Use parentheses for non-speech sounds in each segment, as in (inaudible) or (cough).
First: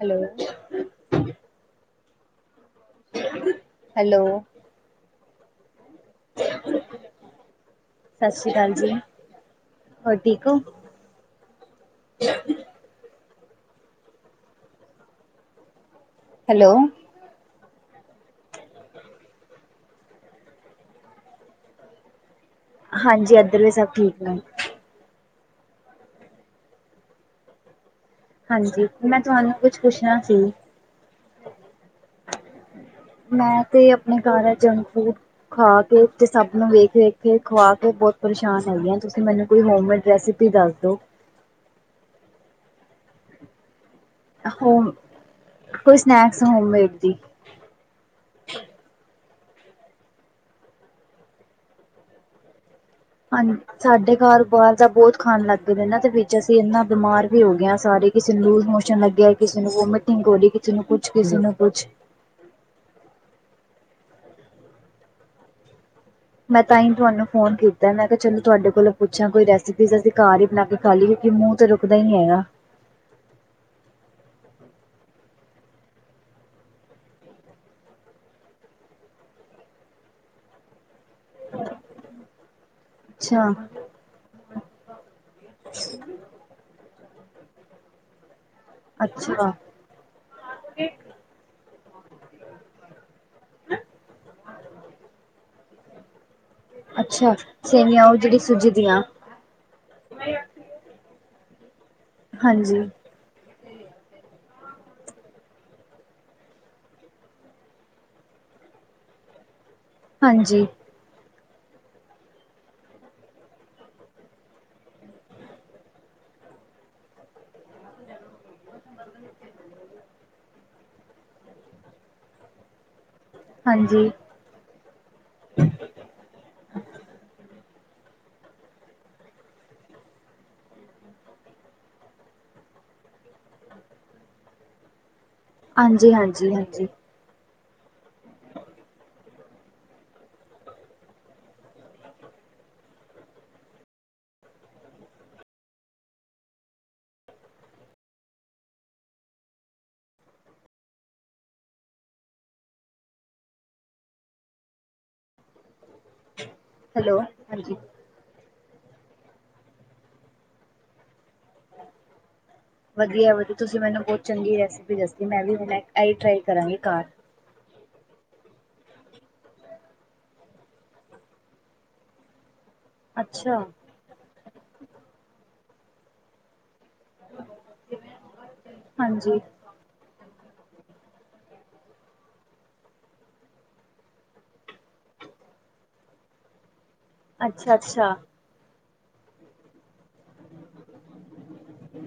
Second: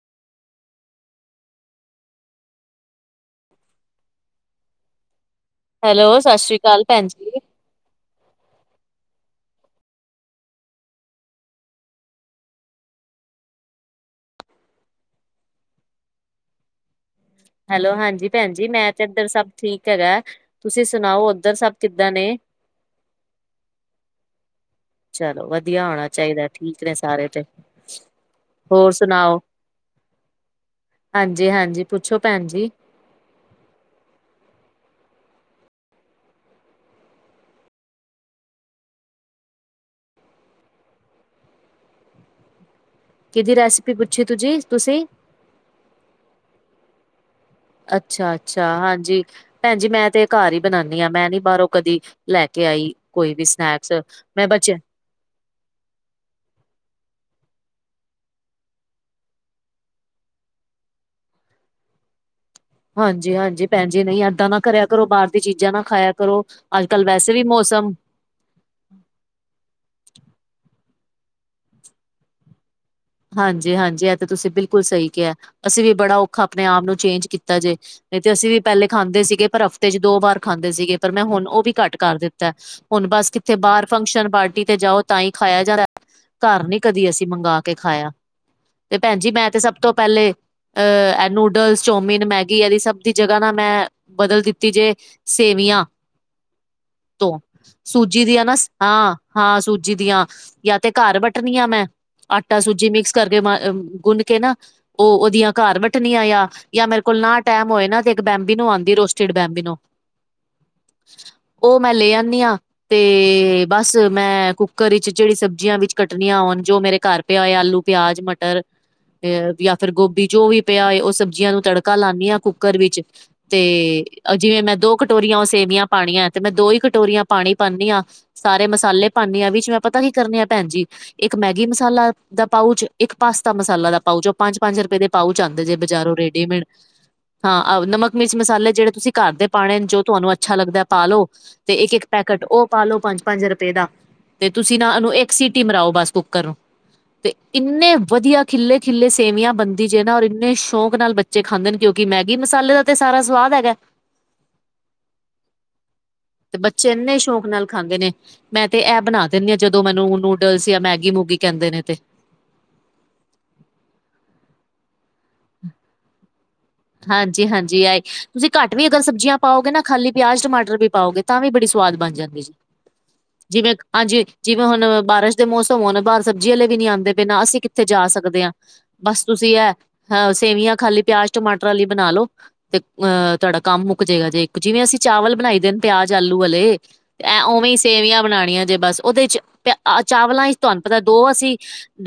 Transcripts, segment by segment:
Hello. Hello. Hello, ਸਤਿ ਸ਼੍ਰੀ ਕਾਲ ਭੈਣ ਜੀ। ਸਤਿ ਸ਼੍ਰੀ ਕਾਲ ਜੀ, ਹੋਰ ਠੀਕ ਓ? (unintelligible) ਹੈਲੋ। ਹੈਲੋ, ਹਾਂਜੀ ਭੈਣ ਜੀ ਮੈਂ ਤੇ ਏਧਰ ਸਭ ਠੀਕ ਹੈਗੈ, ਤੁਸੀਂ ਸੁਣਾਓ ਓਧਰ ਸਭ ਕਿੱਦਾਂ ਨੇ? ਹਾਂਜੀ, ਐਧਰ ਵੀ ਸਭ ਠੀਕ ਨੇ। ਚਲੋ ਵਧੀਆ ਹੋਣਾ ਚਾਈਦੈ, ਠੀਕ ਨੇ ਸਾਰੇ ਤੇ। ਹਾਂਜੀ ਹੋਰ ਮੈਂ ਸੁਣਾਓ, ਤੁਹਾਨੂੰ ਕੁਛ ਪੁੱਛਣਾ ਸੀ। ਹਾਂਜੀ-ਹਾਂਜੀ ਪੁੱਛੋ ਭੈਣ ਜੀ? ਮੈਂ, ਤੇ ਆਪਣੇ ਘਰ ਆ ਜੰਕ ਫੂਡ ਖਾ ਕੇ ਤੇ, ਸਭ ਨੂੰ ਵੇਖ-ਵੇਖ ਕੇ ਖੁਵਾ ਕੇ ਬੋਤ ਪਰੇਸ਼ਾਨ ਹੋ ਗਈ ਆਂ, ਤੁਸੀਂ ਮੈਨੂੰ ਕੋਈ ਹੋਮਮੇਡ ਰੈਸੀ ਰੇਸੀਪੀ ਦੱਸ ਦੋ। ਕਿਦੀ ਰੈਸੀ ਪੀ ਪੁੱਛੀ ਤੁ ਹੋਮ, ਕੋਈ ਸਨੈਕਸ ਹੋਮਮੇਡ ਦੀ। ਅੱਛਾ-ਅੱਛਾ ਹਾਂਜੀ ਭੈਣਜੀ ਮੈਂ ਤੇ ਘਰ ਈ ਬਣਾਨੀ ਆ, ਮੈਂ ਨੀ ਬਾਰੋਂ ਕਦੀ ਲੈ ਕੇ ਆਈ। ਕੋਈ ਵੀ ਹਾਂਜੀ, ਸਨੈਕਸ ਸਾਡੇ ਘਰ ਮੈਂ ਬਾਰ ਬੱਚੇ ਦਾ ਬਹੁਤ ਖਾਣ ਲੱਗ ਏਨਾਂ ਦੇ, ਵਿੱਚ ਅਸੀਂ ਇੰਨਾ ਬਿਮਾਰ ਵੀ ਹੋ ਗਏ ਸਾਰੇ, ਕਿਸੇ ਨੂੰ ਲੂਜ ਮੋਸ਼ਨ ਲੱਗਿਆ, ਕਿਸੇ ਨੂੰ ਵੋਮੀਟਿੰਗ ਹੋਰੀ ਕਿਸੇ ਨੂੰ ਕੁੱਛ, ਕਿਸੇ ਨੂੰ ਕੁੱਛ। ਹਾਂਜੀ-ਹਾਂਜੀ ਭੈਣਜੀ, ਨਈ ਏਦਾਂ ਨਾ ਕਰਿਆ ਕਰੋ, ਬਾਹਰ ਦੀ ਚੀਜ਼ਾਂ ਨਾ ਖਾਇਆ ਕਰੋ, ਮੈਂ ਤਾਂ ਅੱਜ ਹੀ ਕੱਲ੍ਹ, ਤੁਹਾਨੂੰ ਵੈਸੇ ਵੀ ਫੋਨ ਕੀਤਾ ਮੌਸਮ। ਮੈਂ ਕਿਹਾ ਚਲੋ, ਤੁਹਾਡੇ ਕੋਲੋਂ ਪੁੱਛਾਂ ਕੋਈ ਰੈਸਪੀਜ਼, ਅਸੀਂ ਘਰ ਹੀ ਬਣਾ ਕੇ ਖਾ ਲਈ ਏ, ਕਿਉਂਕਿ ਮੂੰਹ ਤੇ ਰੁਕਦਾ ਹੀ ਨੀ ਹੈਗਾ। ਹਾਂਜੀ, ਹਾਂਜੀ, ਇਹ ਤਾਂ ਤੁਸੀਂ ਬਿਲਕੁਲ ਸਹੀ ਕਿਹਾ, ਅਸੀਂ ਵੀ ਬੜਾ ਔਖਾ, ਆਪਣੇ ਆਪ ਨੂੰ, ਚੇਂਜ ਕੀਤਾ ਜੇ। ਨਹੀਂ ਤੇ ਅਸੀਂ ਵੀ ਪਹਿਲੇ ਖਾਂਦੇ ਸੀਗੇ, ਪਰ ਹਫ਼ਤੇ ਚ ਦੋ ਵਾਰ ਖਾਂਦੇ ਸੀਗੇ। ਪਰ ਮੈਂ ਹੁਣ, ਉਹ ਵੀ ਘੱਟ ਕਰ ਦਿੱਤਾ, ਹੁਣ ਬਸ, ਅੱਛਾ, ਕਿੱਥੇ ਬਾਹਰ। ਫੰਕਸ਼ਨ ਪਾਰਟੀ ਤੇ ਜਾਓ, ਤਾਂ ਹੀ ਖਾਇਆ ਜਾ ਰਿਯਾ, ਘਰ ਨੀ ਕਦੀ, ਅਸੀਂ ਮੰਗਵਾ ਕੇ ਖਾਇਆ। ਤੇ, ਭੈਣ ਜੀ, ਮੈਂ ਅੱਛਾ, ਤੇ ਸਭ ਤੋਂ ਪਹਿਲੇ ਅਹ, ਨੂਡਲਸ, ਚੋਮਿਨ ਮੈਗੀ, ਇਹਦੀ ਸਭ ਦੀ ਜਗ੍ਹਾ ਨਾ, ਮੈਂ ਬਦਲ ਦਿੱਤੀ ਜੇ ਸੇਵੀਆਂ। ਅੱਛਾ ਤੋਂ, ਸੇਵੀਆਂ ਉਹ ਸੂਜੀ ਜਿਹੜੀ ਦੀਆਂ ਨਾ, ਸੂਜੀ ਦੀਆਂ ਹਾਂ ਹਾਂ, ਸੂਜੀ ਦੀਆਂ। ਨਾ, ਤੇ ਘਰ ਵੱਟਣੀ ਆ ਮੈਂ। ਆਟਾ ਹਾਂਜੀ, ਸੂਜੀ ਮਿਕਸ ਕਰਕੇ ਮ ਗੁੰਨ ਕੇ ਨਾ, ਉਹ ਉਹਦੀਆਂ ਘਰ ਵੱਟਣੀਆਂ ਆ। ਜਾਂ ਮੇਰੇ ਕੋਲ ਨਾ ਟੈਮ ਹੋਏ ਨਾ। ਤੇ ਇੱਕ ਬੈਂਬੀ ਨੂੰ ਆਉਂਦੀ ਰੋਸਟਡ ਬਬੀ ਨੂੰ ਹਾਂਜੀ, ਉਹ, ਮੈਂ ਲੈ ਆਦੀ, ਆਾਂ। ਤੇ ਬਸ, ਮੈਂ ਕੁੱਕਰ ਵਿੱਚ ਜਿਹੜੀ ਸਬਜ਼ੀਆਂ, ਵਿੱਚ ਕੱਟਣੀਆਂ ਆਉਣ ਜੋ ਮੇਰੇ ਘਰ, ਪਿਆ ਹੋਏ, ਆਲੂ, ਪਿਆਜ, ਮਟਰ, ਅ ਜਾਂ ਫਿਰ, ਗੋਭੀ ਜੋ, ਵੀ ਪਿਆ ਹੋਏ ਉਹ ਸਬਜ਼ੀਆਂ ਨੂੰ ਤੜਕਾ ਹਿਲਾਨੀ ਆ, ਹਾਂ ਕੁੱਕਰ ਵਿੱਚ ਤੇ ਹਾਂਜੀ, ਜਿਵੇਂ ਮੈਂ, ਦੋ ਕਟੋਰੀਆਂ, ਸੇਵੀਆਂ ਪਾਉਣੀਆਂ ਤੇ, ਮੈਂ ਦੋ ਹੀ ਕਟੋਰੀਆਂ ਪਾਣੀ ਪਾਉਂਦੀ ਹਾਂ। ਸਾਰੇ ਮਸਾਲੇ ਪਾਉਦੇ ਆਾਂ ਵੀਚ ਮੈਂ ਪਤਾ ਕੀ ਕਰਨੇ ਆ ਭੈ, ਣ ਜੀ, ਇੱਕ, ਮੈਗੀ ਮਸਾਲਾ ਦਾ ਪਾਊਚ ਇੱਕ ਪਾਸਤਾ ਮਸਾਲਾ ਦਾ ਪਾਊਚ ਓ ਪੰਜ-ਪੰਜ ਰੁਪਏ ਦੇ ਪਾਊਚ ਆਂਦੇ ਜੇ ਹਾਂਜੀ, ਬਜ਼ਾਰੋਂ ਰੇਡੀਮੇਡ। ਹਾਂਜੀ ਹਾਂ ਆਹ ਨਮਕ ਮਿਰਚ ਮਸਾਲੇ ਜੇੜ੍ਹੇ ਤੁਸੀਂ ਘਰ ਦੇ ਪਾਣੇ ਜੋ ਤੁਹਾਨੂੰ ਅੱਛਾ ਲੱਗਦਾ ਪਾਲੋ। ਤੇ ਇੱਕ-ਇੱਕ ਪੈਕੇਟ ਓ ਪਾ ਲੋ ਪੰਜ-ਪੰਜ ਰੁਪਏ ਦਾ। ਤੇ ਤੁਸੀਂ ਨਾ ਓਨੂੰ ਇੱਕ ਸੀਟੀ ਮਰਾਓ ਬਸ ਕੁੱਕਰ ਨੂੰ। ਤੇ ਇੰਨੇ ਵਧੀਆ ਖਿੱਲੇ-ਖਿਲੇ ਸੇਵੀਆਂ ਬੰਦੀ ਜੇ ਨਾ ਔਰ ਇੰਨੇ ਸ਼ੌਕ ਨਾਲ ਬੱ ਜੇ ਖਾਂਦੇਣ ਕਿਉਂਕਿ, ਮੈਗੀ ਮਸਾਲੇ, ਦਾ ਤੇ ਸਾਰਾ ਸਵਾਦ ਹੈਗਾ। ਤੇ, ਬੱਚੇ ਇੰਨੇ, ਹੈਲੋ ਸ਼ੌਕ ਨਾਲ ਹਾਂਜੀ ਖਾਂਦੇ, ਨੇ ਮੈਂ, ਤੇ ਇਹ ਬਣਾ ਦਿੰਦੀ ਹਾਂ, ਜਦੋਂ ਮੈਨੂੰ, ਨੂਡਲਸ, ਜਾਂ, ਮੈਗੀ, ਮੂਗੀ ਕਹਿੰਦੇ ਨੇ ਤੇ, ਵਧੀਆ ਵਧੀਆ, ਤੁਸੀਂ ਮੈਨੂੰ ਬਹੁਤ ਚੰਗੀ ਰੈਸਿਪੀ ਦ ਮੈਂ ਵੀ ਹੁਣ ਇ ਟਰਾਈ ਕਰਾਂਗੀ। ਘਰ। ਹਾਂਜੀ ਹਾਂਜੀ, ਆਏ ਤੁਸੀਂ ਘੱਟ ਵੀ ਅਗਰ ਸਬਜ਼ੀਆਂ ਪਾਓਗੇ ਨਾ ਖਾਲੀ, ਪਿਆਜ, ਟਾਟਰ, ਵੀ ਪਾਓਗੇ, ਤਾਂ ਵੀ ਬੜੀ ਸਵਾਦ ਬਣ ਜਾਂਦੀ ਜੀ। ਅੱਛਾ, ਜਿਵੇਂ, ਹਾਂਜੀ, ਜਿਵੇਂ ਹੁਣ ਬਾਰਿਸ਼ ਦੇ ਮੌਸਮ ਹੋਣ ਬਾਹਰ ਸਬਜ਼ੀ ਵਾਲੇ ਵੀ ਨ ਆਉਂਦੇ। ਬਿਨਾਂ ਅਸੀਂ ਕਿੱਥੇ ਜਾ ਸਕਦੇ ਹਾਂ। ਬਸ ਹਾਂਜੀ, ਤੁਸੀਂ ਹੈ। ਹਹ ਸੇਵੀਆਂ ਖਾਲੀ ਪਿਆਜ‌। ਟਮਾਟਰ, ਵਾਲੀ ਬਣਾ, ਲੋ ਤੇ ਅਹ ਤੁਹਾਡਾ ਕੰਮ ਮੁੱਕ ਜਾਏਗਾ, ਜੇ ਇੱਕ ਜਿਵੇਂ, ਅਸੀਂ ਚਾਵਲ ਬਣਾਈ ਦੇਨ ਪਿਆਜ ਆਲੂ ਵਾਲੇ ਐ ਉਵੇਂ ਅੱਛਾ, ਹੀ, ਅੱਛਾ, ਸੇਵੀਆਂ ਬਣਾਉਣੀਆਂ ਜੇ, ਬਸ, ਉਹਦੇ ਚ ਪਹ ਚਾਵਲਾਂ ਚ ਤੁਹਾਨੂੰ ਪਤਾ ਦੋ, ਅਸੀਂ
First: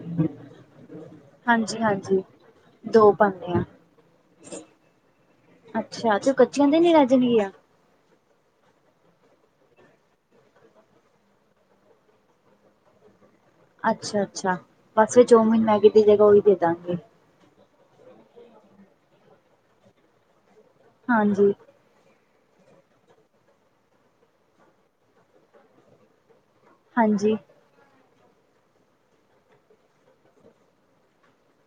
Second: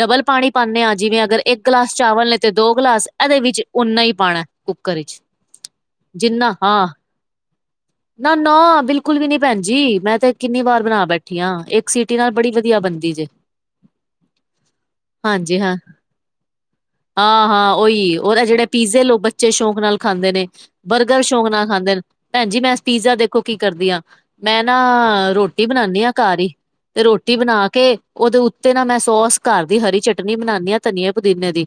ਡਬਲ ਪਾਣੀ ਪਾਉਦੇ ਹਾਂ ਅਗਰ, ਇੱਕ ਹਾਂਜੀ, ਗਲਾਸ ਹਾਂਜੀ। ਚਾਵਲ ਨੇ ਤੇ ਦੋ ਗਲਾਸ, ਇਹਦੇ ਪਾਉਂਦੇ ਵਿੱਚ ਆ ਉਨਾ ਹੀ। ਪਾਉਣਾ ਕੁੱਕਰ ਵਿੱਚ ਅੱਛਾ, ਤੇ ਜਿੰਨਾ ਕੱਚਿਆਂ ਦੇ ਹਾਂ ਨੀ ਰਜਣ ਆ। ਨਾ ਨਾ, ਬਿਲਕੁਲ ਵੀ ਨੀ, ਭੈਣ ਜੀ, ਮੈਂ ਤੇ ਕਿੰਨੀ ਵਾਰ ਬਣਾ ਬੈਠੀ ਹਾਂ, ਇੱਕ ਸਿਟੀ ਨਾਲ ਬੜੀ ਵਧੀਆ ਬਣਦੀ ਸੀ। ਜੇ ਅੱਛਾ ਅੱਛਾ ਬਸ ਫਿਰ ਹਾਂਜੀ ਜੋਮਿਨ ਹਾਂ ਮੈਗੀ ਦੀ ਜਗ੍ਹਾ ਉਹੀ ਦੇ ਦਾਂਗੇ ਹਾਂ ਹਾਂ, ਉਹੀ ਉਹਦਾ ਜਿਹੜੇ, ਪੀਜ਼ੇ ਲੋਕ, ਬੱਚੇ ਸ਼ੌਕ ਨਾਲ ਖਾਂਦੇ ਨੇ, ਬਰਗਰ, ਸ਼ੌਕ ਹਾਂਜੀ। ਨਾਲ ਖਾਂਦੇ ਨੇ, ਭੈਣ ਜਜੀ, ਮੈਂ ਪੀਜ਼ਾ ਦੇਖੋ ਕੀ ਕਰਦੀ ਆ। ਮੈਂ ਨਾ ਰੋਟੀ ਬਣਾਉਂਦੀ ਹਾਂ ਘਰ ਹੀ। ਤੇ, ਹਾਂਜੀ, ਰੋਟੀ ਬਣਾ ਕੇ, ਉਹਦੇ ਉੱਤੇ ਨਾ, ਮੈਂ ਸੋਸ ਘਰ ਦੀ ਹਰੀ ਚਟਨੀ ਬਣਾਉਦੀ ਹਾਂ, ਧਨੀਆ ਪੁਦੀਨੇ ਦੀ।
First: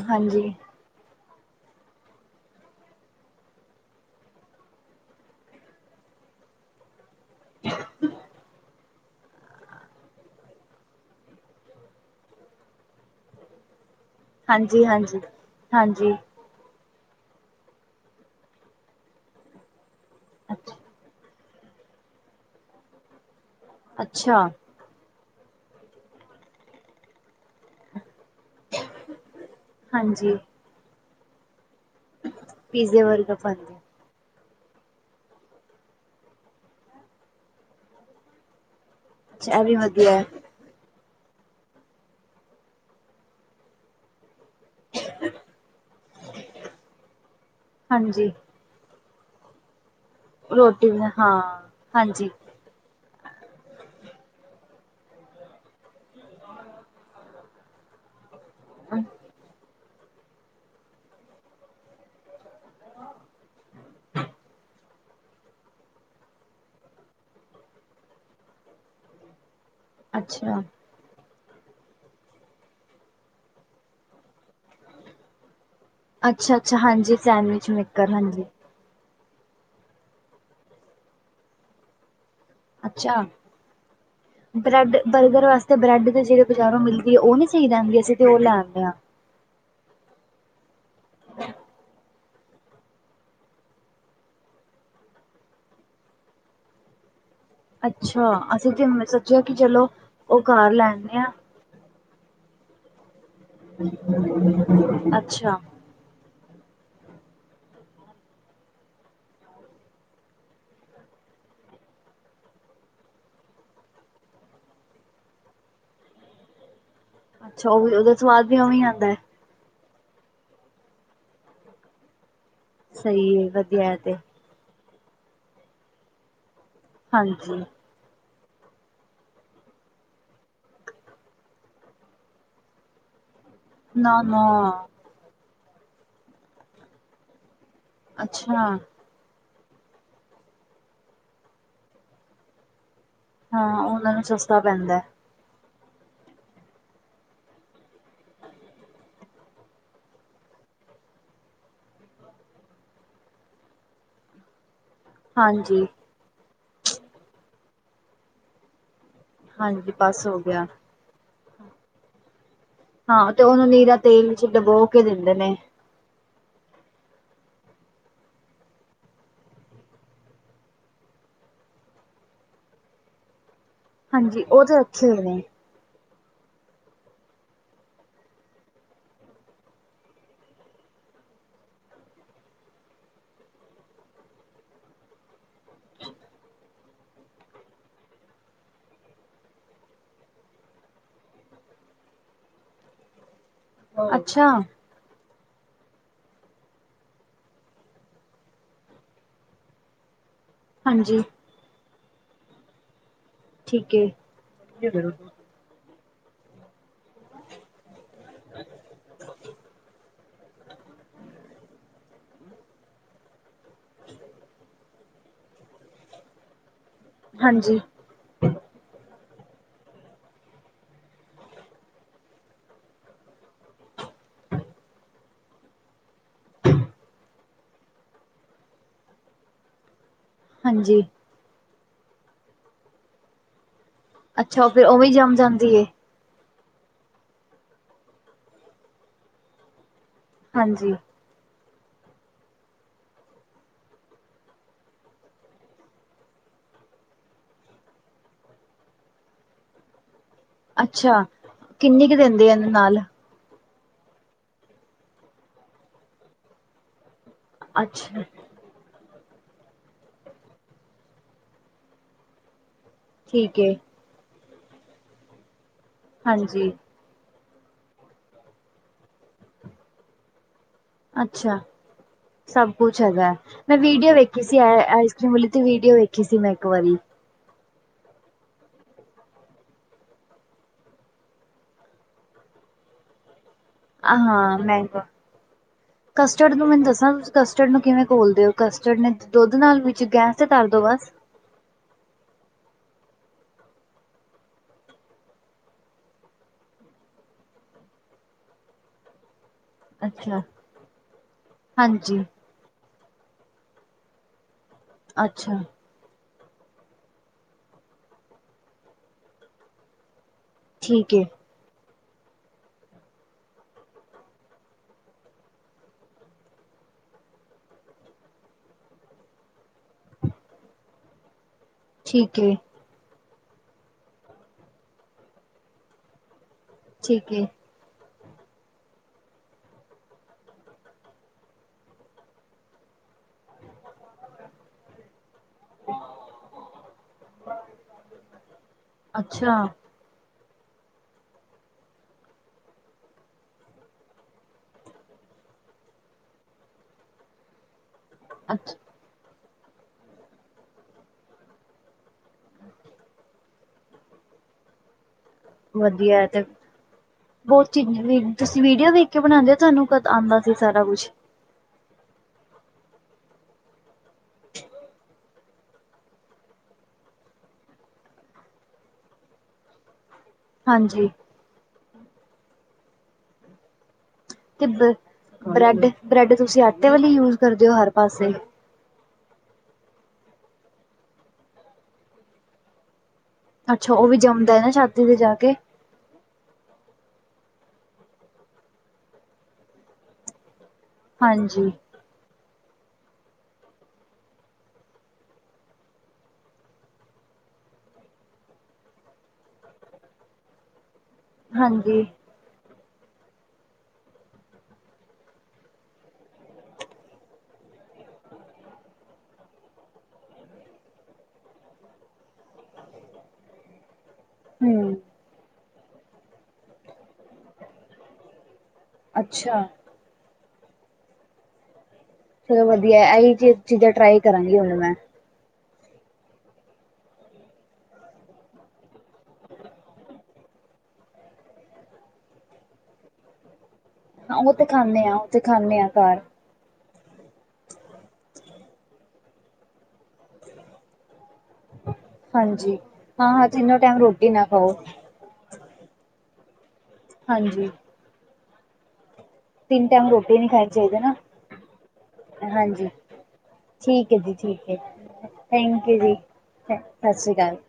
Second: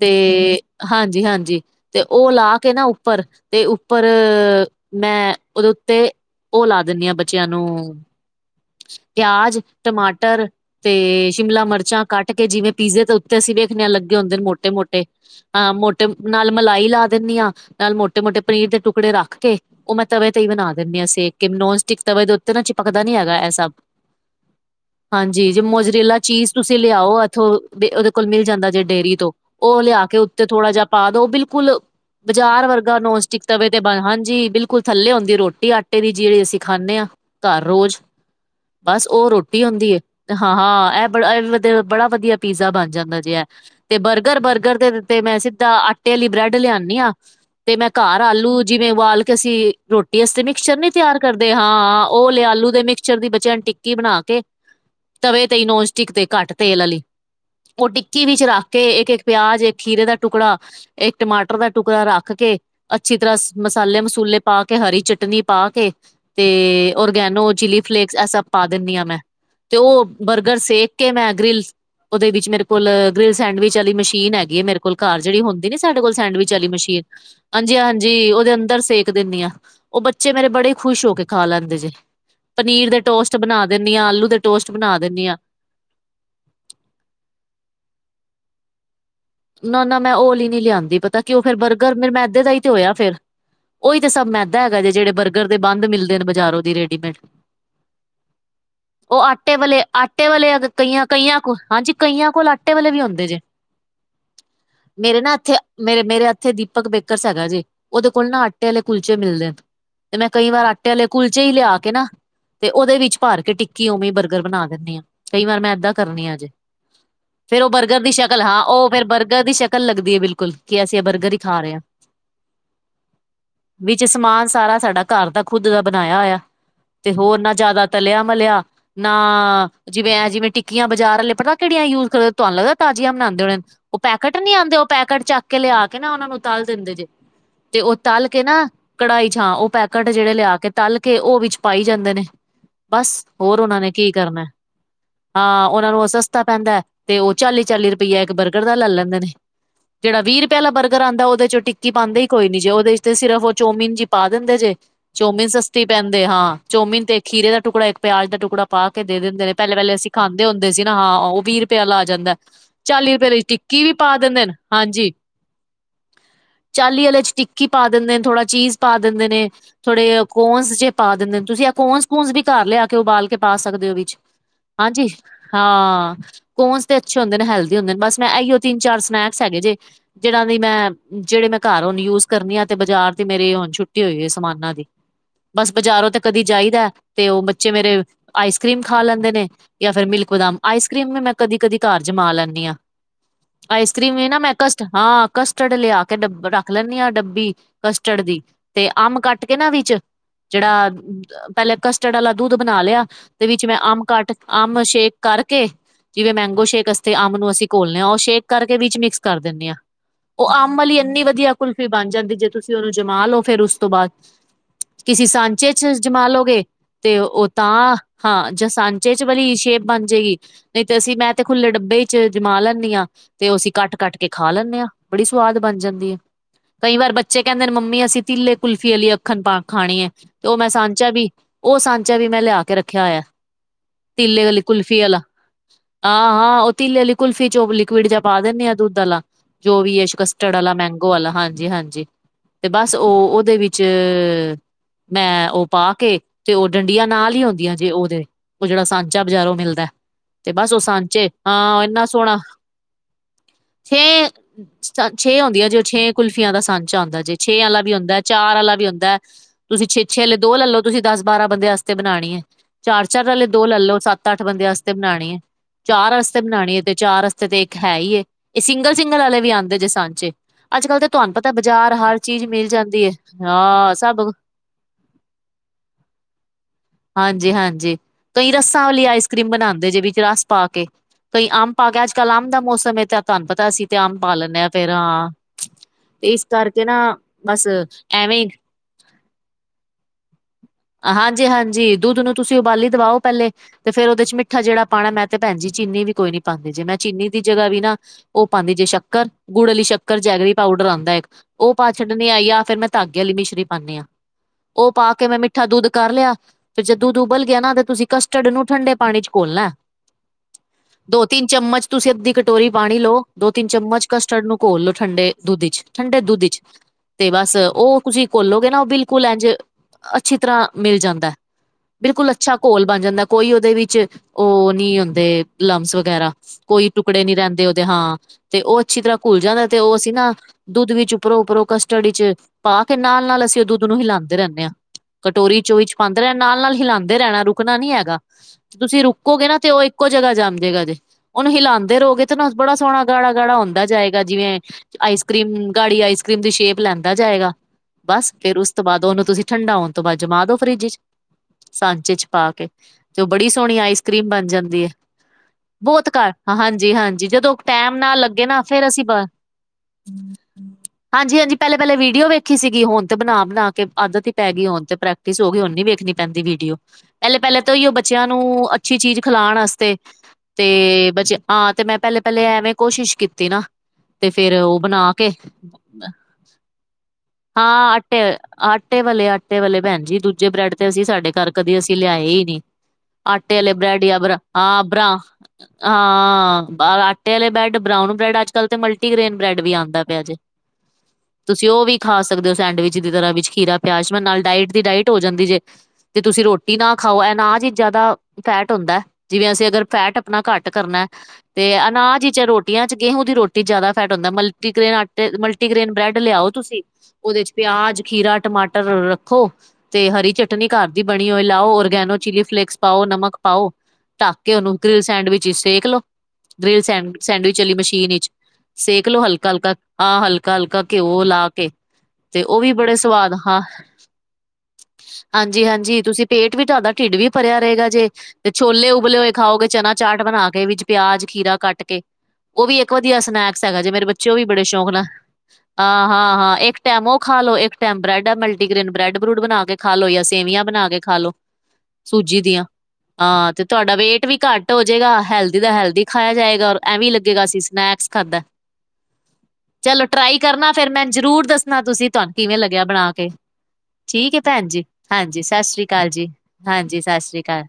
ਤੇ, ਹਾਂਜੀ, ਹਾਂਜੀ ਹਾਂਜੀ, ਤੇ ਉਹ ਲਾ ਕੇ ਨਾ, ਉੱਪਰ ਤੇ ਉੱਪਰ ਮੈਂ। ਉਹਦੇ ਉੱਤੇ ਉਹ ਲਾ ਦਿੰਦੀ ਹ, ਬੱਚਿਆਂ, ਨੂੰ ਪਿਆਜ, ਟਮਾਟਰ, ਤੇ ਸ਼ਿਮਲਾ ਮਿਰਚਾਂ, ਕੱਟ ਕੇ ਜਿਵੇਂ, ਪੀਜ਼ੇ ਤੋਂ ਤੇ ਅਸੀਂ ਵੇਖਣੇ ਹਾਂ ਲੱਗੇ ਹੁੰਦੇ ਨੇ ਮੋਟੇ ਹਾਂਜੀ, ਮੋਟੇ ਹਾਂਜੀ, ਹਾਂ ਮੋਟੇ ਹਾਂਜੀ। ਨਾਲ ਮਲਾਈ ਲਾ ਦਿੰਦੀ ਹਾਂ। ਨਾਲ ਮੋਟੇ ਮੋਟੇ, ਪਨੀਰ ਦੇ ਟੁਕੜੇ, ਰੱਖ ਕੇ, ਉਹ ਮੈਂ ਤਵੇ ਤੇ ਹੀ ਅੱਛ ਬਣਾ ਦਿੰਹ, ਅਸੀਂ ਨੋਨ ਸਟਿਕ ਤਵੇ ਦੇ, ਉੱਤੇ ਨਾ ਚਿਪਕਦਾ ਨੀ ਹੈਗਾ, ਇਹ ਸਭ। ਅੱਛਾ, ਹਾਂਜੀ। ਜੇ ਮੋਜਰੇਲਾ ਚੀਜ਼ ਤੁਸੀਂ ਲਿਆਓ ਇੱਥੋਂ ਦੇ ਉਹਦੇ ਕੋਲ ਮਿਲ ਜਾਂਦਾ ਜੇ ਡੇਅਰੀ ਤੋਂ, ਉਹ ਲਿਆ ਕੇ ਹਾਂਜੀ ਉੱਤੇ ਥੋੜਾ ਜਿਹਾ ਪਾਦੋ ਉਹ ਬਿਲਕੁਲ ਬਜ਼ਾਰ ਵਰਗਾ ਪੀਜ਼ੇ ਨੋਨਸਟਿਕ ਤਵੇ ਬਣਦਾ। ਤੇ। ਹਾਂਜੀ, ਬਿਲਕੁਲ ਥੱਲੇ ਹਉਂਦੀ ਰੋਟੀ ਆਟੇ ਦੀ ਜਿਹੜੀ ਅਸੀਂ ਖਾਂਦੇ ਹਾਂ। ਘਰ ਰੋਜ਼ ਬਸ ਉਹ ਅੱਛਾ ਇਹ ਰੋਟੀ ਵੀ ਹੁੰਦੀ। ਵਧੀਆ ਹੈ ਹਾਂ, ਹਾਂ ਇਹ ਬੜਾ ਇਹ ਬੜਾ ਵਧੀਆ ਪੀਜ਼ਾ ਬਣ ਜਾਂਦਾ ਜੇ ਹੈ, ਤੇ ਬਰਗਰ, ਬਰਗਰ ਤੇ ਮੈਂ ਸਿੱਧਾ ਆਟੇ ਵਾਲੀ ਬ੍ਰੈਡ ਲਿਆਦੀ ਹਾਂ, ਤੇ ਮੈਂ ਘਰ ਹਾਂਜੀ ਆਲੂ ਜਿਵੇਂ ਉ ਅਸੀ ਰੋਟੀ ਵਾਸਤੇ ਮਿਕਸਚਰ ਨੀ ਰੋਟੀ ਵੀ ਤਿਆਰ ਹਾਂ ਕਰਦੇ ਹਾਂ ਹਾਂਜੀ। ਉਹ ਲ ਆਲੂ ਦੇ ਮਿਕ- ਜਲਦੀ ਬਚਿਆਂ ਨੂੰ ਟਿੱਕੀ ਬਣਾ ਕੇ ਤਵੇ ਤੇ ਨੋਨ ਸਟਿਕ ਤੇ ਘੱਟ ਤੇਲ ਵਾਲੀ- ਉਹ ਟਿੱਕੀ ਵਿਚ ਰੱਖ ਕੇ ਇਕ- ਇਕ ਪਿਆਜ ਇਕ- ਖੀਰੇ ਦਾ ਟੁਕੜਾ ਇਕ ਟਮਾਟਰ ਦਾ ਟੁਕੜਾ ਰੱਖ ਕੇ ਅਛੀ ਤਰ੍ਹਾਂ ਮਸਾਲੇ ਮਸ- ਛੋਲੇ ਪਾ ਕੇ ਹਰੀ ਚਟਨੀ ਪਾ ਕੇ- ਤੇ ਔਰਗੈਨੋ ਚਿਲੀ ਫਲੇਕ ਇਹ ਸਭ ਪਾ ਦਿੰਦੀ ਹ ਮੈ ਤੇ ਉਹ ਬਰਗਰ ਅੱਛਾ, ਸੇਕ- ਕਿ ਮੈ ਗ੍ਰਿਲ, ਉਹਦੇ ਵਿਚ ਮੇਰੇ ਕੋਲ ਗ੍ਰਿਲ ਸੈਂਡਵਿਚ ਵਾਲੀ ਮਸ਼ੀਨ ਹੈਗੀ ਏ, ਮੇਰੇ ਕੋਲ ਘਰ ਜਿਹੜੀ ਹੁੰਦੀ- ਕਿੰਨੀ, ਸਾਡੇ ਕੋਲ ਸੈਂਡਵਿਚ ਵਾਲੀ ਅੱਛਾ-ਅੱਛਾ ਮਸ਼ੀਨ, ਹਾਂਜੀ ਸੈਂਡਵਿਚ ਹਾਂਜੀ- ਮੇਕਰ ਹਾਂਜੀ ਉਹਦੇ ਅੰ- ਅਦਰ ਸੇਕ ਦਿੰਦੀ ਹਾਂ, ਉਹ ਬੱਚੇ ਮੇਰੇ, ਬੜੇ ਖੁਸ਼ ਹੋ ਕੇ ਖਾ ਲੈਂਦੇ ਜੇ- ਪਨੀਰ ਦੇ, ਅੱਛਾ। ਟੋਸਟ ਬਣਾ ਦਿੰਨੀ ਆ, ਆਲੂ ਦੇ ਟੋਸਟ ਬਣਾ ਦਿੰਨੀ ਆ ਤੇ ਬ੍ਰੈਡ ਤੇ ਜਿਹੜੇ ਬਜ਼ਾਰੋਂ ਮਿਲਦੀ, ਆ। ਉਹ ਨਹੀਂ ਸਹੀ ਰਹਿਦੀ, ਅਸੀਂ ਤੇ ਉਹ ਲੈੈਂਦੇ ਹਾਂ। ਨਾ -ਨਾ ਮੈਂ ਓਲੀ ਹੀ ਨੀ ਲਿਆਂਉਂਦੀ। ਪਤਾ ਕਿਉਂ, ਫੇਰ ਬਰਗਰ, ਮੈਂੱਦੇ ਦਾ ਹੀ ਤੇ ਹੋਇਆ ਫ਼ਿਰ ਉਹੀ ਤਾਂ ਸਭ ਮਹਿੰਦਾ ਹੈਗਾ,। ਜੇ ਜਿਹੜੇ ਬਰਗਰ ਦੇ ਬੰਦ ਮਿਲਦੇ ਨੇ, ਬਜ਼ਾਰੋਂ ਦੀ। ਰੈਡੀਮੇਟ ਅੱਛਾ ਅਸੀਂ ਤੇ ਉਹ, ਸੋਚਿਆ ਕਿ ਆਟੇ ਵਾਲੇ ਚਲੋ -ਆਟੇ ਉਹ ਵਾਲੇ ਘਰ ਲੈ ਕਈਆਂ ਆਨੇ ਆ। -ਕਈਆਂ ਕੋਲ, ਹਾਂਜੀ ਕਈਆਂ ਕੋਲ ਆਟੇ ਵਾਲੇ ਵੀ ਹੋਂਦੇ ਜੇ। (unintelligible) ਅੱਛਾ। ਮੇਰੇ- ਮੇਰੇ ਇੱਥੇ ਦੀਪਕ ਬੇਕਰਸ ਹੈਗਾ ਜੀ, ਉਹਦੇ ਕੋਲ ਨਾ ਆਟੇ ਵਾਲੇ ਕੁਲਚੇ ਮਿਲਦੇ। ਤੇ ਮੈਂ ਕਈ ਵਾਰ ਆਟੇ ਵਾਲੇ ਕੁਲਚੇ ਹੀ ਲਿਆ ਕੇ ਨਾ ਤੇ ਉਹਦੇ ਵਿੱਚ ਭਰ ਕੇ ਟਿੱਕੀ ਉਵੇਂ ਬਰਗਰ ਬਣਾ ਦਿੰਦੀ ਹਾਂ, ਕਈ ਵਾਰ ਮੈਂ ਏਦਾਂ ਕਰਨੀ ਆ ਅਜੇ। ਫਿਰ ਅੱਛਾ ਉਹ ਵੀ ਬਰਗਰ ਦੀ ਉਹਦਾ ਸ਼ਕਲ ਸਵਾਦ ਵੀ ਹਾਂ, ਉਵੇਂ ਉਹ ਫਿਰ ਆਂਦਾ ਐ। ਬਰਗਰ ਦੀ ਸ਼ਕਲ ਲੱਗਦੀ ਹੈ, ਬਿਲਕੁਲ ਕਿ ਅਸੀਂ ਇਹ ਬਰਗਰ ਹੀ ਖਾ ਰਹੇ ਹਾਂ। ਸਹੀ ਏ ਵਧੀਆ ਐ ਵਿੱਚ ਤੇ ਸਮਾਨ ਸਾਰਾ ਸਾਡਾ ਘਰ ਦਾ ਖੁੱਦ ਦਾ ਬਣਾਇਆ ਹੋਇਆ, ਤੇ ਹੋਰ ਨਾ ਹਾਂਜੀ, ਜ਼ਿਆਦਾ ਤਲਿਆ ਮਲਿਆ ਨਾ ਜਿਵੇ- ਜਿਵੇ ਟਿੱਕੀਆਂ ਬਾਜ਼ਾਰ ਵਾਲੇ, ਕਿਹੜੀਆਂ ਯੂਜ ਕਰੇ, ਤੁਹਾਨੂੰ ਲੱਗਦੇ ਤਾਜੀਆਂ ਬਨਾਦੇ ਹੋ ਨੇ- ਉਹ ਪੈਕਟ ਨਾ-ਨਾ ਨਈ ਆਦੇ, ਉਹ ਪੈਕਟ ਚੱਕ ਕੇ ਲਿਆ ਕੇ ਨਾ, ਉਹਨਾ ਨੂੰ ਤਲ ਦਿੰਦੇ ਜੇ- ਤੇ ਉਹ, ਤਲ ਕੇ ਅੱਛਾ, ਨਾ- ਕੜਾਈ ਚ', ਉਹ ਪੈਕਟ ਜਿਹੜੇ ਲਿਆ ਕੇ ਤਲ ਕੇ, ਉਹ ਵਿਚ ਪਾਈ ਜਾਦੇ, ਨੇ ਬਸ- ਹੋਰ, ਹਾਂ ਉਹਨਾ ਨੇ ਕੀ ਉਹਨਾਂ ਨੂੰ ਕਰਨਾ- ਸਸਤਾ ਪੈਂਦਾ ਐ। ਹਾਂ, ਉਹਨਾਂ ਨੂੰ, ਉਹ ਸਸਤਾ ਪੈਦਾ, ਤੇ ਉਹ ਚਾਲੀ -ਚਾਲੀ ਰੁਪਈਆ ਇਕ ਬਰਗਰ ਦਾ ਲੈ ਲੈਦੇ ਨੇ ਜਿਹੜਾ, ਵੀਹ ਰੁਪਏ ਵਾਲਾ ਬਰਗਰ ਆਉਦਾ ਉਹਦੇ ਚੋਂ ਟਿਕੀ ਪਾਦੈ ਕੋਈ ਨਈ ਜੇ, ਉਹਦੇ 'ਚ ਤੇ ਸਿਰਫ ਉਹ ਚੋਮਮੀਨ, ਜ ਹੀ ਪਾ ਦਿੰਦੇ ਜੇ ਚੋਮਮੀਨ ਸਸਤੀ ਹਾਂਜੀ, ਪੈਂਦੇ ਹਾਂ, ਚੋਮੀਨ, ਤੇ ਇਕ ਖੀਰੇ ਦਾ ਟੁਕੜਾ, ਇਕ ਪਿਆਜ ਦਾ ਟੁਕੜਾ ਪਾ ਕੇ ਦੇ ਦ ਹੁੰਦੇ ਨੇ, ਪਹਿਲੇ- ਹਾਂਜੀ ਪਹਿਲੇ ਅਸੀ ਬਸ ਹੋ ਖਾਂਦੇ ਗਿਆ। ਹੁੰਦੇ ਸੀ। ਨਾ, ਹਾਂ ਉਹ ਵੀਹ ਰੁਪਇਆ ਆ ਜਾਦਾ ਚਾਲੀ ਹਾਂ ਰੁਪਏ ਲਈ ਤੇ ਉਹਨੂੰ ਟਿੱਕੀ ਵੀ, ਨੀਰਾ ਪਾ ਤੇਲ ਦਿੰਦੇ ਚ ਨੇ ਡਬੋ ਕੇ ਹਾਂਜੀ ਦਿੰਦੇ ਨੇ। ਚਾਲੀ ਵਾਲੇ ਚ, ਟਿੱਕੀ ਪਾ ਦਿੰਦੇ ਨੇ, ਥੋੜਾ ਚੀਜ਼ ਪਾ ਦਿੰਦੇ ਨੇ ਥੋੜੇ, ਅ ਕੋਨਸ ਜੇ ਪਾ ਦਿੰਦੇ ਨੇ, ਤੁਸੀਂ ਆ ਕੋਨਸ- ਕੂਨਸ ਵੀ ਘਰ ਲਿਆ ਕੇ ਉਬਾਲ ਕੇ- ਪਾ ਸਕਦੇ ਹੋ ਵਿਚ, ਹਾਂਜੀ ਉਹ ਤੇ ਰੱਖੇ ਹਾਂਜੀ ਹੋਏ ਨੇ, ਹਾਂ, ਕੋਨਸ ਤੇ ਅੱਛੇ ਹੁੰਦੇ ਨੇ ਹੈਲਦੀ, ਹੁੰਦੇ ਨੇ ਬਸ- ਮੈਂ ਇਹੀਓ, ਤਿੰਨ ਚਾਰ ਸਨੈਕਸ ਹੈਗੇ ਜੇ ਜਿਹੜਾ ਦੀ ਮੈ ਜਿਹੜੇ ਮੈ ਘਰ, ਹ ਯੂਜ ਕਰਨੀ ਆ ਤੇ ਬਾਜਾਰ ਦੀ ਮੇਰੀ ਹੁਣ, ਛੁੱਟੀ ਹੋਈ ਸਮਾਨਾਂ ਦੀ ਬਸ, ਬਾਜਾਰੋ ਤੇ ਕਦੀ ਜਾਈਦਾ, ਤੇ ਉਹ ਬੱਚੇ ਮੇਰੇ ਆਈਸਕਰੀਮ, ਖਾ ਲੈਂਦੇ ਨੇ ਜਾਂ ਫੇਰ, ਮਿਲਕ ਬਦਾਮ, ਆਈਸਕਰ੍ਰੀਮ ਵੀ ਮੈ ਕਦੀ -ਕਦੀ ਘਰ ਜਮਾ ਲੈਦੀ ਆ ਆਈਸਕ੍ਰੀਮ ਵੀ ਨਾ ਅੱਛਾ ਮੈ, ਕਸ ਹਾਂ ਕਸਟਰਡ ਲਿਆ ਕੇ ਰਖ ਲੈਂਦੀ ਹਾਂ, ਡੱਬੀ ਕਸਟਰਡ ਦੀ ਤੇ ਅੰਮ ਕੱਟ ਕੇ ਨਾ ਵਿਚ, ਜਿਹੜਾ ਹਾਂਜੀ ਪਹਿਲੇ ਕਸਟਡ ਵਾਲਾ ਦੁੱਧ ਬਣਾ ਲਿਆ। ਦੇ ਵਿਚ ਮੈ ਠੀਕ ਅਮ ਏ। ਕੱਟ ਆਮ ਸ਼ੇਕ ਕਰਕੇ ਜਿਵੇ ਮੈਂਗੋ ਸ਼ੇਕ ਅਸਤੇ ਆਮ ਨੂੰ ਅਸੀ ਘੋਲਨੇ ਆ, ਉਹ ਸ਼ੇਕ ਕਰਕੇ ਵੀ ਮਿਕਸ, ਕਰ ਦਿੰਨੇ ਆ। ਉਹ ਆਮ ਵਾਲੀ, ਇਨੀ ਵਧੀਆ ਕੁਲਫ਼ੀ ਬਣ ਜਾਂਦੀ, ਜੇ, ਤੁਸੀ ਉਹਨੂੰ ਜਮਾ ਲਓ, ਫੇਰ ਉਸ ਤੋ ਬਾਅਦ ਕਿਸੀ ਸਾਂਚੇ 'ਚ, ਜਮਾਂ ਲਉ ਗੇ ਤੇ ਉਹ ਹਾਂਜੀ, ਤਾਂ ਹਾਂ ਜੇ ਸਾਂਚੇ 'ਚ ਵਲੀ ਸ਼ੇਪ ਬਣ ਜੇ ਗੀ ਨਈ ਤੇ ਮੈਂ, ਤੇ ਖੁੱਲੇ ਡੱਬੇ 'ਚ ਜਮਾ ਲੈਂਨੀ ਆ, ਤੇ ਉ ਅਸੀਂ ਕੱਟ---ਕੱਟ ਕੇ ਖਾ ਲੈਂਨੇ ਆ, ਬੜੀ ਸਵਾਦ ਬਣ ਜਾਂਦੀ ਏ। ਕਈ ਵਾਰ ਬੱਚੇ ਕਹਿੰਦੇ ਨੇ, ਮੰਮੀ ਅਸੀਂ ਤੀਲੇ ਕੁਲਫੀ ਵਾਲੀ ਖਾਣੀ ਏ‌। ਤੋਂ ਸਾਂਚਾ ਉਹ ਹਾਂਜੀ ਸਾਂਚਾ ਵੀ ਉਹ ਸਾਂਚਾ ਵੀ, ਮੈਂ ਲਿਆ ਕੇ ਰੱਖਿਆ ਹੋਇਆ। ਤੀਲੇ, ਵਾਲੀ ਅੱਛਾ ਉਹ ਫੇਰ ਕੁਲਫੀ ਉਵੇਂ ਆਲਾ। ਜੰਮ ਜਾਂਦੀ ਏ, ਹਾਂ-ਹਾਂ ਉਹ ਤੀਲੇ ਵਾਲੀ ਕੁਲਫੀ 'ਚ ਉਹ ਲਿਕੁਿਡ ਜਿਹਾ ਪਾ ਦੀ ਨੇ ਆ ਦੁੱਧ ਆਲਾ, ਜੋ ਵੀ ਏ ਸ਼ ਟੜ ਆਲਾ, ਹਾਂਜੀ। ਮੈਂਗੋ ਆਲਾ, ਹਾਂਜੀ-ਹਾਂਜੀ ਤੇ ਬਸ ਉਹ ਉਹਦੇ ਵਿੱਚ ਮੈਂ ਉਹ ਪਾ ਕੇ ਤੇ, ਉਹ ਡੰਡੀਆਂ ਨਾਲ, ਈ ਹੁੰਦੀਆਂ ਜੇ ਉਹ, ਜਿਹੜਾ ਸਾਂਚਾ ਬਜ਼ਾਰੋ ਮਿਲਦਾ, ਤੇ ਬਸ ਉਹ ਅੱਛਾ, ਸਾਂਚੇ ਹਾਂ ਇਨਾ ਕਿੰਨੀ ਕੁ ਦਿੰਦੇ ਆ ਇਹਦੇ ਨਾਲ? ਛੇ, ਛੇ ਹੁੰਦੀਆਂ ਜੇ, ਛੇ ਕੁਲਫੀਆਂ ਦਾ ਸਾਂਚਾ, ਹੁੰਦਾ ਜੇ। ਛੇ, ਆਲਾ ਵੀ ਹੁੰਦਾ, ਅੱਛਾ ਚਾਰ ਵਾਲਾ ਵੀ ਹੁੰਦਾ, ਐ। ਤੁਸੀਂ ਛੇ-ਛੇ ਆਲੇ ਦੋ ਲੈ -ਲੋ ਤੁਸੀਂ ਦਸ ਬਾਰਾਂ ਬੰਦੇ ਵਾਸਤੇ ਬਣਾਨੀ ਐ ਚਾਰ-ਚਾਰ ਵਾਲੇ ਠੀਕ ਦੋ ਏ, ਲੈ- ਲੋ ਸੱਤ ਸੱਤ, ਅੱਠ ਬੰਦਿਆ ਵਾਸਤੇ ਬਣਾਣੀ ਐ ਚਾਰ ਵਾਸਤੇ ਹਾਂਜੀ ਬਣਾਣੀ ਐ ਤੇ ਚਾਰ ਵਾਸਤੇ ਤੇ ਇੱਕ ਹੈ ਹੀ ਏ, ਇਹ ਸਿੰਗਲ-ਸਿੰਗਲ ਆਲੇ ਵੀ, ਆਂਦੇ ਜੇ ਸਾਂਚੇ। ਅੱਜ-ਕੱਲ੍ਹ ਤਾਂ ਤੁਹਾਨੂੰ ਪਤਾ, ਅੱਛਾ। ਬਜ਼ਾਰ ਹਰ ਚੀਜ਼ ਮਿਲ ਸਭ ਕੁਛ ਜਾਂਦੀ ਏ, ਹਾਂ ਸਭ ਫੋਨ ਤੇ, ਵੀਡੀਓ ਵੇਖੀ ਸੀ, ਮੈ ਇਕ ਵਾਰੀ- ਹਾਂਜੀ -ਹਾਂਜੀ ਕਈ ਰੱਸਾਂ ਵਾਲੀ, ਆਈਸਕ੍ਰੀਮ ਬਣਾਦੇ ਜੇ ਵਿਚ ਰਸ ਪਾ ਕੇ ਕਈ ਅੰ ਪਾ ਕੇ, ਅਜ -ਕਲ ਅੰਬ ਦਾ ਮੌਸਮ ਹੈ। ਤੇ ਤੁਹਾਨੂੰ ਪਤਾ ਅਸੀ ਤੇ ਅੰਬ ਪਾ ਲੈ ਨੇ ਹਾਂ, ਫੇਰ ਹਾਂ ਤੇ ਇਸ ਕਸਟਰਡ ਨੂੰ ਮੈ ਕਰਕੇ ਦੱਸਾਂ, ਨਾ ਬਸ ਕਸਟਰਡ ਨੂੰ ਕਿਵੇਂ ਐਵੇਂ ਘੋਲਦੇ ਓ, ਕਸਟਰਡ ਨੇ ਦੁੱਧ ਨਾਲ ਵਿੱਚ ਗੈਸ ਧੰਨ ਦੋ ਬਸ ਹਾਂਜੀ-ਹਾਂਜੀ ਦੁੱਧ ਨੂੰ ਤੁਸੀਂ ਉਬਾਲੀ ਦਵਾਓ ਪਹਿਲੇ। ਤੇ ਫਿਰ ਉਹਦੇ 'ਚ ਮਿੱਠਾ ਜਿਹੜਾ ਪਾਣਾ ਮੈਂ ਤੇ ਭੈਣ ਜੀ ਚੀਨੀ ਵੀ ਕੋਈ ਨੀ ਪਾਂਦੇ ਜੇ ਮੈਂ ਚੀਨੀ ਦੀ ਜਗ੍ਹਾ ਵੀ ਨਾ ਉਹ ਪਾਂਦੀ ਜੇ ਸ਼ੱਕਰ। ਗੁੜ ਵਾਲੀ ਸ਼ੱਕਰ ਅੱਛਾ ਜੈਗਰੀ ਪਾਊਡਰ ਆਂਦਾ ਇੱਕ ਉਹ ਪਾ ਹਾਂਜੀ ਛੱਡਣੀ ਆ ਜਾ ਫਿਰ ਮੈਂ ਧਾਗੇ ਵਾਲੀ ਮਿਸ਼ਰੀ ਪਾਣੀ ਆ। ਉਹ ਪਾ ਕੇ ਮੈਂ ਅੱਛਾ ਮਿੱਠਾ ਦੁੱਧ ਕਰ ਲਿਆ ਫਿਰ ਜੇ ਦੁੱਧ ਉਬਲ ਗਿਆ ਨਾ ਤੇ ਤੁਸੀਂ ਕਸਟਰਡ ਨੂੰ ਠੰਡੇ ਪਾਣੀ 'ਚ ਘੋਲਣਾ। ਠੀਕ ਏ ਦੋ, ਤਿੰਨ ਚਮਚ ਤੁਸੀਂ ਅੱਧੀ ਕਟੋਰੀ ਪਾਣੀ ਲੋ ਦੋ, ਤਿੰਨ ਚਮਚ ਕਸਟਰਡ ਨੂੰ ਘੋਲ ਲੋ ਠੰਡੇ ਦੁੱਧ ਵਿਚ ਠੰਡੇ ਦੁੱਧ ਵਿਚ। ਤੇ ਬਸ ਉਹ ਤੁਸੀਂ ਘੋਲੋਗੇ ਨਾ ਉਹ ਬਿਲਕੁਲ ਇੰਝ ਅੱਛੀ ਤਰ੍ਹਾਂ ਮਿਲ ਜਾਂਦਾ। ਬਿਲਕੁਲ ਠੀਕ ਏ ਅੱਛਾ ਘੋਲ ਬਣ ਜਾਂਦਾ ਕੋਈ ਉਹਦੇ ਵਿੱਚ ਉਹ ਨੀ ਹੁੰਦੇ ਲੰਗਸ ਵਗੈਰਾ। ਕੋਈ ਟੁਕੜੇ ਠੀਕ ਨੀ ਏ ਰਹਿੰਦੇ ਉਹਦੇ ਹਾਂ ਤੇ ਉਹ ਅੱਛੀ ਤਰ੍ਹਾਂ ਘੁਲ ਜਾਂਦਾ ਤੇ ਉਹ ਅਸੀਂ ਨਾ ਦੁੱਧ ਵਿੱਚ ਉੱਪਰੋਂ-ਉੱਪਰੋਂ ਕਸਟਰਡ ਵਿਚ ਪਾ ਕੇ ਨਾਲ-ਨਾਲ ਅਸੀਂ ਉਹ ਦੁੱਧ ਨੂੰ ਹਿਲਾਂਦੇ ਰਹਿੰਦੇ ਆ। ਕਟੋਰੀ ਚੋਰੀ 'ਚ ਪਾਂਦੇ ਰਹਿਣਾ ਨਾਲ-ਨਾਲ ਹਿਲਾਂਦੇ ਰਹਿਣਾ ਰੁਕਣਾ ਨੀ ਹੈਗਾ ਤੁਸੀਂ ਰੁਕੋਗੇ ਨਾ ਅੱਛਾ ਤੇ ਉਹ ਇੱਕ ਇੱਕੋ ਜਗਾ ਜੰਮ ਜਾਏਗਾ ਜੇ ਉਹਨੂੰ ਹਲਾਂਦੇ ਰਹੋਗੇ ਤੇ ਨਾ ਬੜਾ ਸੋਹਣਾ ਗਾੜਾ-ਗਾੜਾ ਹੁੰਦਾ ਜਾਏਗਾ ਜਿਵੇਂ ਆਈਸ ਕਰ੍ਰੀਮ ਗਾੜੀ ਆਈਸ ਕਰ੍ਰੀਮ ਦੀ ਸ਼ੇਪ ਲੈਂਦਾ ਜਾਏਗਾ ਬਸ ਫਿਰ ਉਸ ਅੱਛ ਤੋਂ ਬਾਅਦ ਉਹਨੂੰ ਤੁਸੀਂ ਠੰਡਾ ਹੋਣ ਤੋਂ ਬਾਅਦ ਜਮਾ ਦੋ ਫਰਿਜ 'ਚ। ਸਾਂਚੇ 'ਚ ਪਾ ਕੇ ਤੇ ਉਹ ਬੜੀ ਸੋਹਣੀ ਆਈਸ ਕਰ੍ਰੀਮ ਬਣ ਜਾਂਦੀ ਹੈ। ਬਹੁਤ ਵਧੀਆ ਘਰ ਤੇ, ਹਾਂਜੀ ਹਾਂਜੀ ਜਦੋਂ ਹੋਰ ਟੈਮ ਚੀਜ਼ ਨਾ ਲੱਗੇ ਨਾ ਤੁਸੀਂ ਫੇਰ ਵੀਡੀਓ ਅਸੀਂ ਵੇਖ ਬ ਕੇ ਬਣਾਂਦੇ ਓ ਤੁਹਾਨੂੰ ਪਰ ਆਂਦਾ ਤੇ ਸਾਰਾ ਕੁਛ ਪਹਿਲੇ-ਪਹਿਲੇ ਵੀਡੀਓ ਵੇਖੀ ਸੀਗੀ ਹੁਣ ਤੇ ਬਣਾ-ਬਣਾ ਕੇ ਆਦਤ ਈ ਪੈ ਗਈ ਹੁਣ ਤੇ ਪ੍ਰੈਕ ਪ੍ਰੈਕਟਿਸ ਹੋਗੀ ਹੁਣ ਨੀ ਵੇਖਣੀ ਪੈਂਦੀ ਵੀਡੀਓ ਪਹਿਲੇ-ਪਹਿਲੇ ਤੋਂ ਈ ਉਹ ਬੱਚਿਆਂ ਨੂੰ ਅੱਛੀ ਚੀਜ਼ ਖਿਲਾਣ ਵਾਸਤੇ ਹਾਂਜੀ ਤੇ ਬਚੇ ਹਾਂ ਤੇ ਮੈਂ ਪਹਿਲੇ-ਪਹਿਲੇ ਐਵੇਂ ਕੋਸ਼ਿਸ਼ ਕੀਤੀ ਨਾ। ਤੇ ਫਿਰ ਉਹ ਬਣਾ ਕੇ ਬ੍ਰੈਡ ਬ੍ਰੈਡ ਤੁਸੀਂ ਆਟੇ ਵਾਲੀ ਯੂਜ ਕਰਦੇ ਹੋ ਹਰ ਹਾਂ ਆਟੇ ਪਾਸੇ ਆਟੇ ਵਾਲੇ ਆਟੇ ਵਾਲੇ ਭੈਣ ਜੀ ਦੂਜੇ ਬ੍ਰੈਡ ਤੇ ਅਸੀਂ ਸਾਡੇ ਘਰ ਕਦੀ ਅਸੀਂ ਲਿਆਏ ਈ ਨੀ। ਆਟੇ ਆਲੇ ਅੱਛਾ ਬ੍ਰੈਡ (unintelligible) ਉਹ ਵੀ ਜੰਮਦਾ ਹੈ ਨਾ ਛਾਤੀ ਤੇ ਜਾ ਕੇ ਹਾਂ, ਆਟੇ ਆਲੇ ਬ੍ਰੈਡ, ਬਰਾਉਨ ਬ੍ਰੈਡ, ਅੱਜ ਕੱਲ ਤੇ ਮਲਟੀਗ੍ਰੇਨ ਬ੍ਰੈਡ ਵੀ ਆਉਂਦਾ ਪਿਆ ਜੇ। ਤੁਸੀਂ ਹਾਂਜੀ, ਉਹ ਵੀ ਖਾ ਸਕਦੇ ਹੋ ਸੈਂਡਵਿਚ ਦੀ ਤਰ੍ਹਾਂ, ਵਿੱਚ ਖੀਰਾ ਪਿਆਜ ਨਾਲ ਡਾਇਟ ਦੀ ਡਾਇਟ ਹੋ ਜਾਂਦੀ ਜੇ। ਤੇ ਤੁਸੀਂ ਰੋਟੀ ਨਾ ਖਾਓ, ਇਹ ਨਾ ਜੀ ਜ਼ਿਆਦਾ ਫੈਟ ਹੁੰਦਾ ਜਿਵੇਂ ਅਸੀਂ ਅਗਰ ਫੈਟ ਆਪਣਾ ਘੱਟ ਕਰਨਾ ਤੇ ਹਾਂਜੀ ਅਨਾਜ ਰੋਟੀਆਂ ਚ ਗੇਹੂੰ ਦੀ ਰੋਟੀ ਜ਼ਿਆਦਾ ਫੈਟ ਹੁੰਦਾ, ਮਲਟੀਗ੍ਰੇਨ ਆਟੇ ਮਲਟੀਗ੍ਰੇਨ ਬ੍ਰੈਡ ਲਿਆਓ ਤੁਸੀਂ। ਉਹਦੇ ਚ ਪਿਆਜ, ਖੀਰਾ, ਟਮਾਟਰ ਰੱਖੋ। ਤੇ ਹਰੀ ਚਟਨੀ ਘਰ ਦੀ ਬਣੀ ਹੋਏ ਲਾਓ, ਔਰਗੈਨੋ ਚਿਲੀ ਫਲੇਕਸ ਪਾਓ, ਨਮਕ ਪਾਓ। ਢੱਕ ਕੇ ਉਹਨੂੰ, ਹੂੰ ਗ੍ਰੀਲ ਸੈਂਡਵਿਚ ਸੇਕ ਲੋ। ਗ੍ਰਿੱਲ ਸੈਂ ਸੈਂਡਵਿਚ ਵਾਲੀ ਮਸ਼ੀਨ ਵਿਚ, ਸੇਕ ਲੋ ਹਲਕਾ ਅੱਛਾ ਹਲਕਾ। ਹਾਂ, ਹਲਕਾ ਹਲਕਾ ਘਿਓ ਲਾ ਕੇ। ਤੇ ਉਹ ਚਲੋ ਵੀ ਬੜੇ ਵਧੀਆ, ਸਵਾਦ ਇਹੀ ਹਾਂ ਚੀਜ਼ਾਂ ਟਰਾਈ ਕਰਾਂਗੀ, ਹੁਣ ਮੈਂ ਹਾਂਜੀ-ਹਾਂਜੀ, ਤੁਸੀਂ ਪੇਟ ਵੀ ਤੁਹਾਡਾ ਢਿੱਡ ਵੀ ਭਰਿਆ ਰਹੇਗਾ ਜੇ ਤੇ ਛੋਲੇ ਉਬਲੇ ਹੋਏ ਖਾਓਗੇ, ਚਨਾ ਚਾਟ ਬਣਾ ਕੇ ਵਿੱਚ ਪਿਆਜ ਖੀਰਾ ਕੱਟ ਕੇ ਉਹ ਵੀ ਇੱਕ ਵਧੀਆ ਸਨੈਕਸ ਹੈਗਾ ਜੇ, ਮੇਰੇ ਬੱਚੇ ਉਹ ਹਾਂ ਵੀ ਬੜੇ ਤੇ ਸ਼ੌਕ ਨਾ ਖਾਂਦੇ ਹਾਂ ਉਹ ਤੇ ਖਾਂਦੇ ਹਾਂ ਘਰ ਹਾਂ-ਹਾਂ-ਹਾਂ, ਇੱਕ ਇੱਕ ਟੈਮ ਓਹ ਖਾ ਲੋ ਇੱਕ ਟੈਮ ਬ੍ਰੈਡ ਆ ਮਲਟੀਗ੍ਰੇਨ ਬ੍ਰੈਡ ਬਰੂਡ ਬਣਾ ਕੇ ਖਾ ਲੋ, ਜਾਂ ਸੇਵੀਆਂ ਬਣਾ ਕੇ ਖਾ ਲੋ ਸੂਜੀ ਦੀਆਂ ਹਾਂਜੀ ਹਾਂ ਤੇ ਤਿੰਨੋ ਤੁਹਾਡਾ ਟਾਈਮ ਵੇਟ ਰੋਟੀ ਵੀ ਨਾ ਘੱਟ ਖਾਓ ਹੋ ਜਾਏਗਾ ਹੈਲਥ ਜਿਹਦਾ ਹੈਲਦੀ ਖਾਇਆ ਜਾਏਗਾ ਐਵੀ ਲੱਗੇਗਾ ਅਸੀਂ ਹਾਂਜੀ ਸਨੈਕਸ ਖਾਦਾ। ਤਿੰਨ ਚਲੋ ਟਾਈਮ ਰੋਟੀ ਟਰਾਈ ਨਹੀਂ ਖਾਣੀ ਕਰਨਾ ਫਿਰ ਚਾਹੀਦੀ ਮੈਂ ਨਾ ਜ਼ਰੂਰ ਦੱਸਣਾ ਤੁਸੀਂ ਤੁਹਾਨੂੰ ਕਿਵੇਂ ਲੱਗਿਆ ਹਾਂਜੀ ਬਣਾ ਕੇ। ਠੀਕ ਏ ਭੈਣ ਜੀ ਹਾਂਜੀ ਸਤਿ ਸ਼੍ਰੀ ਅਕਾਲ ਜੀ ਹਾਂਜੀ ਸਤਿ ਸ਼੍ਰੀ ਅਕਾਲ।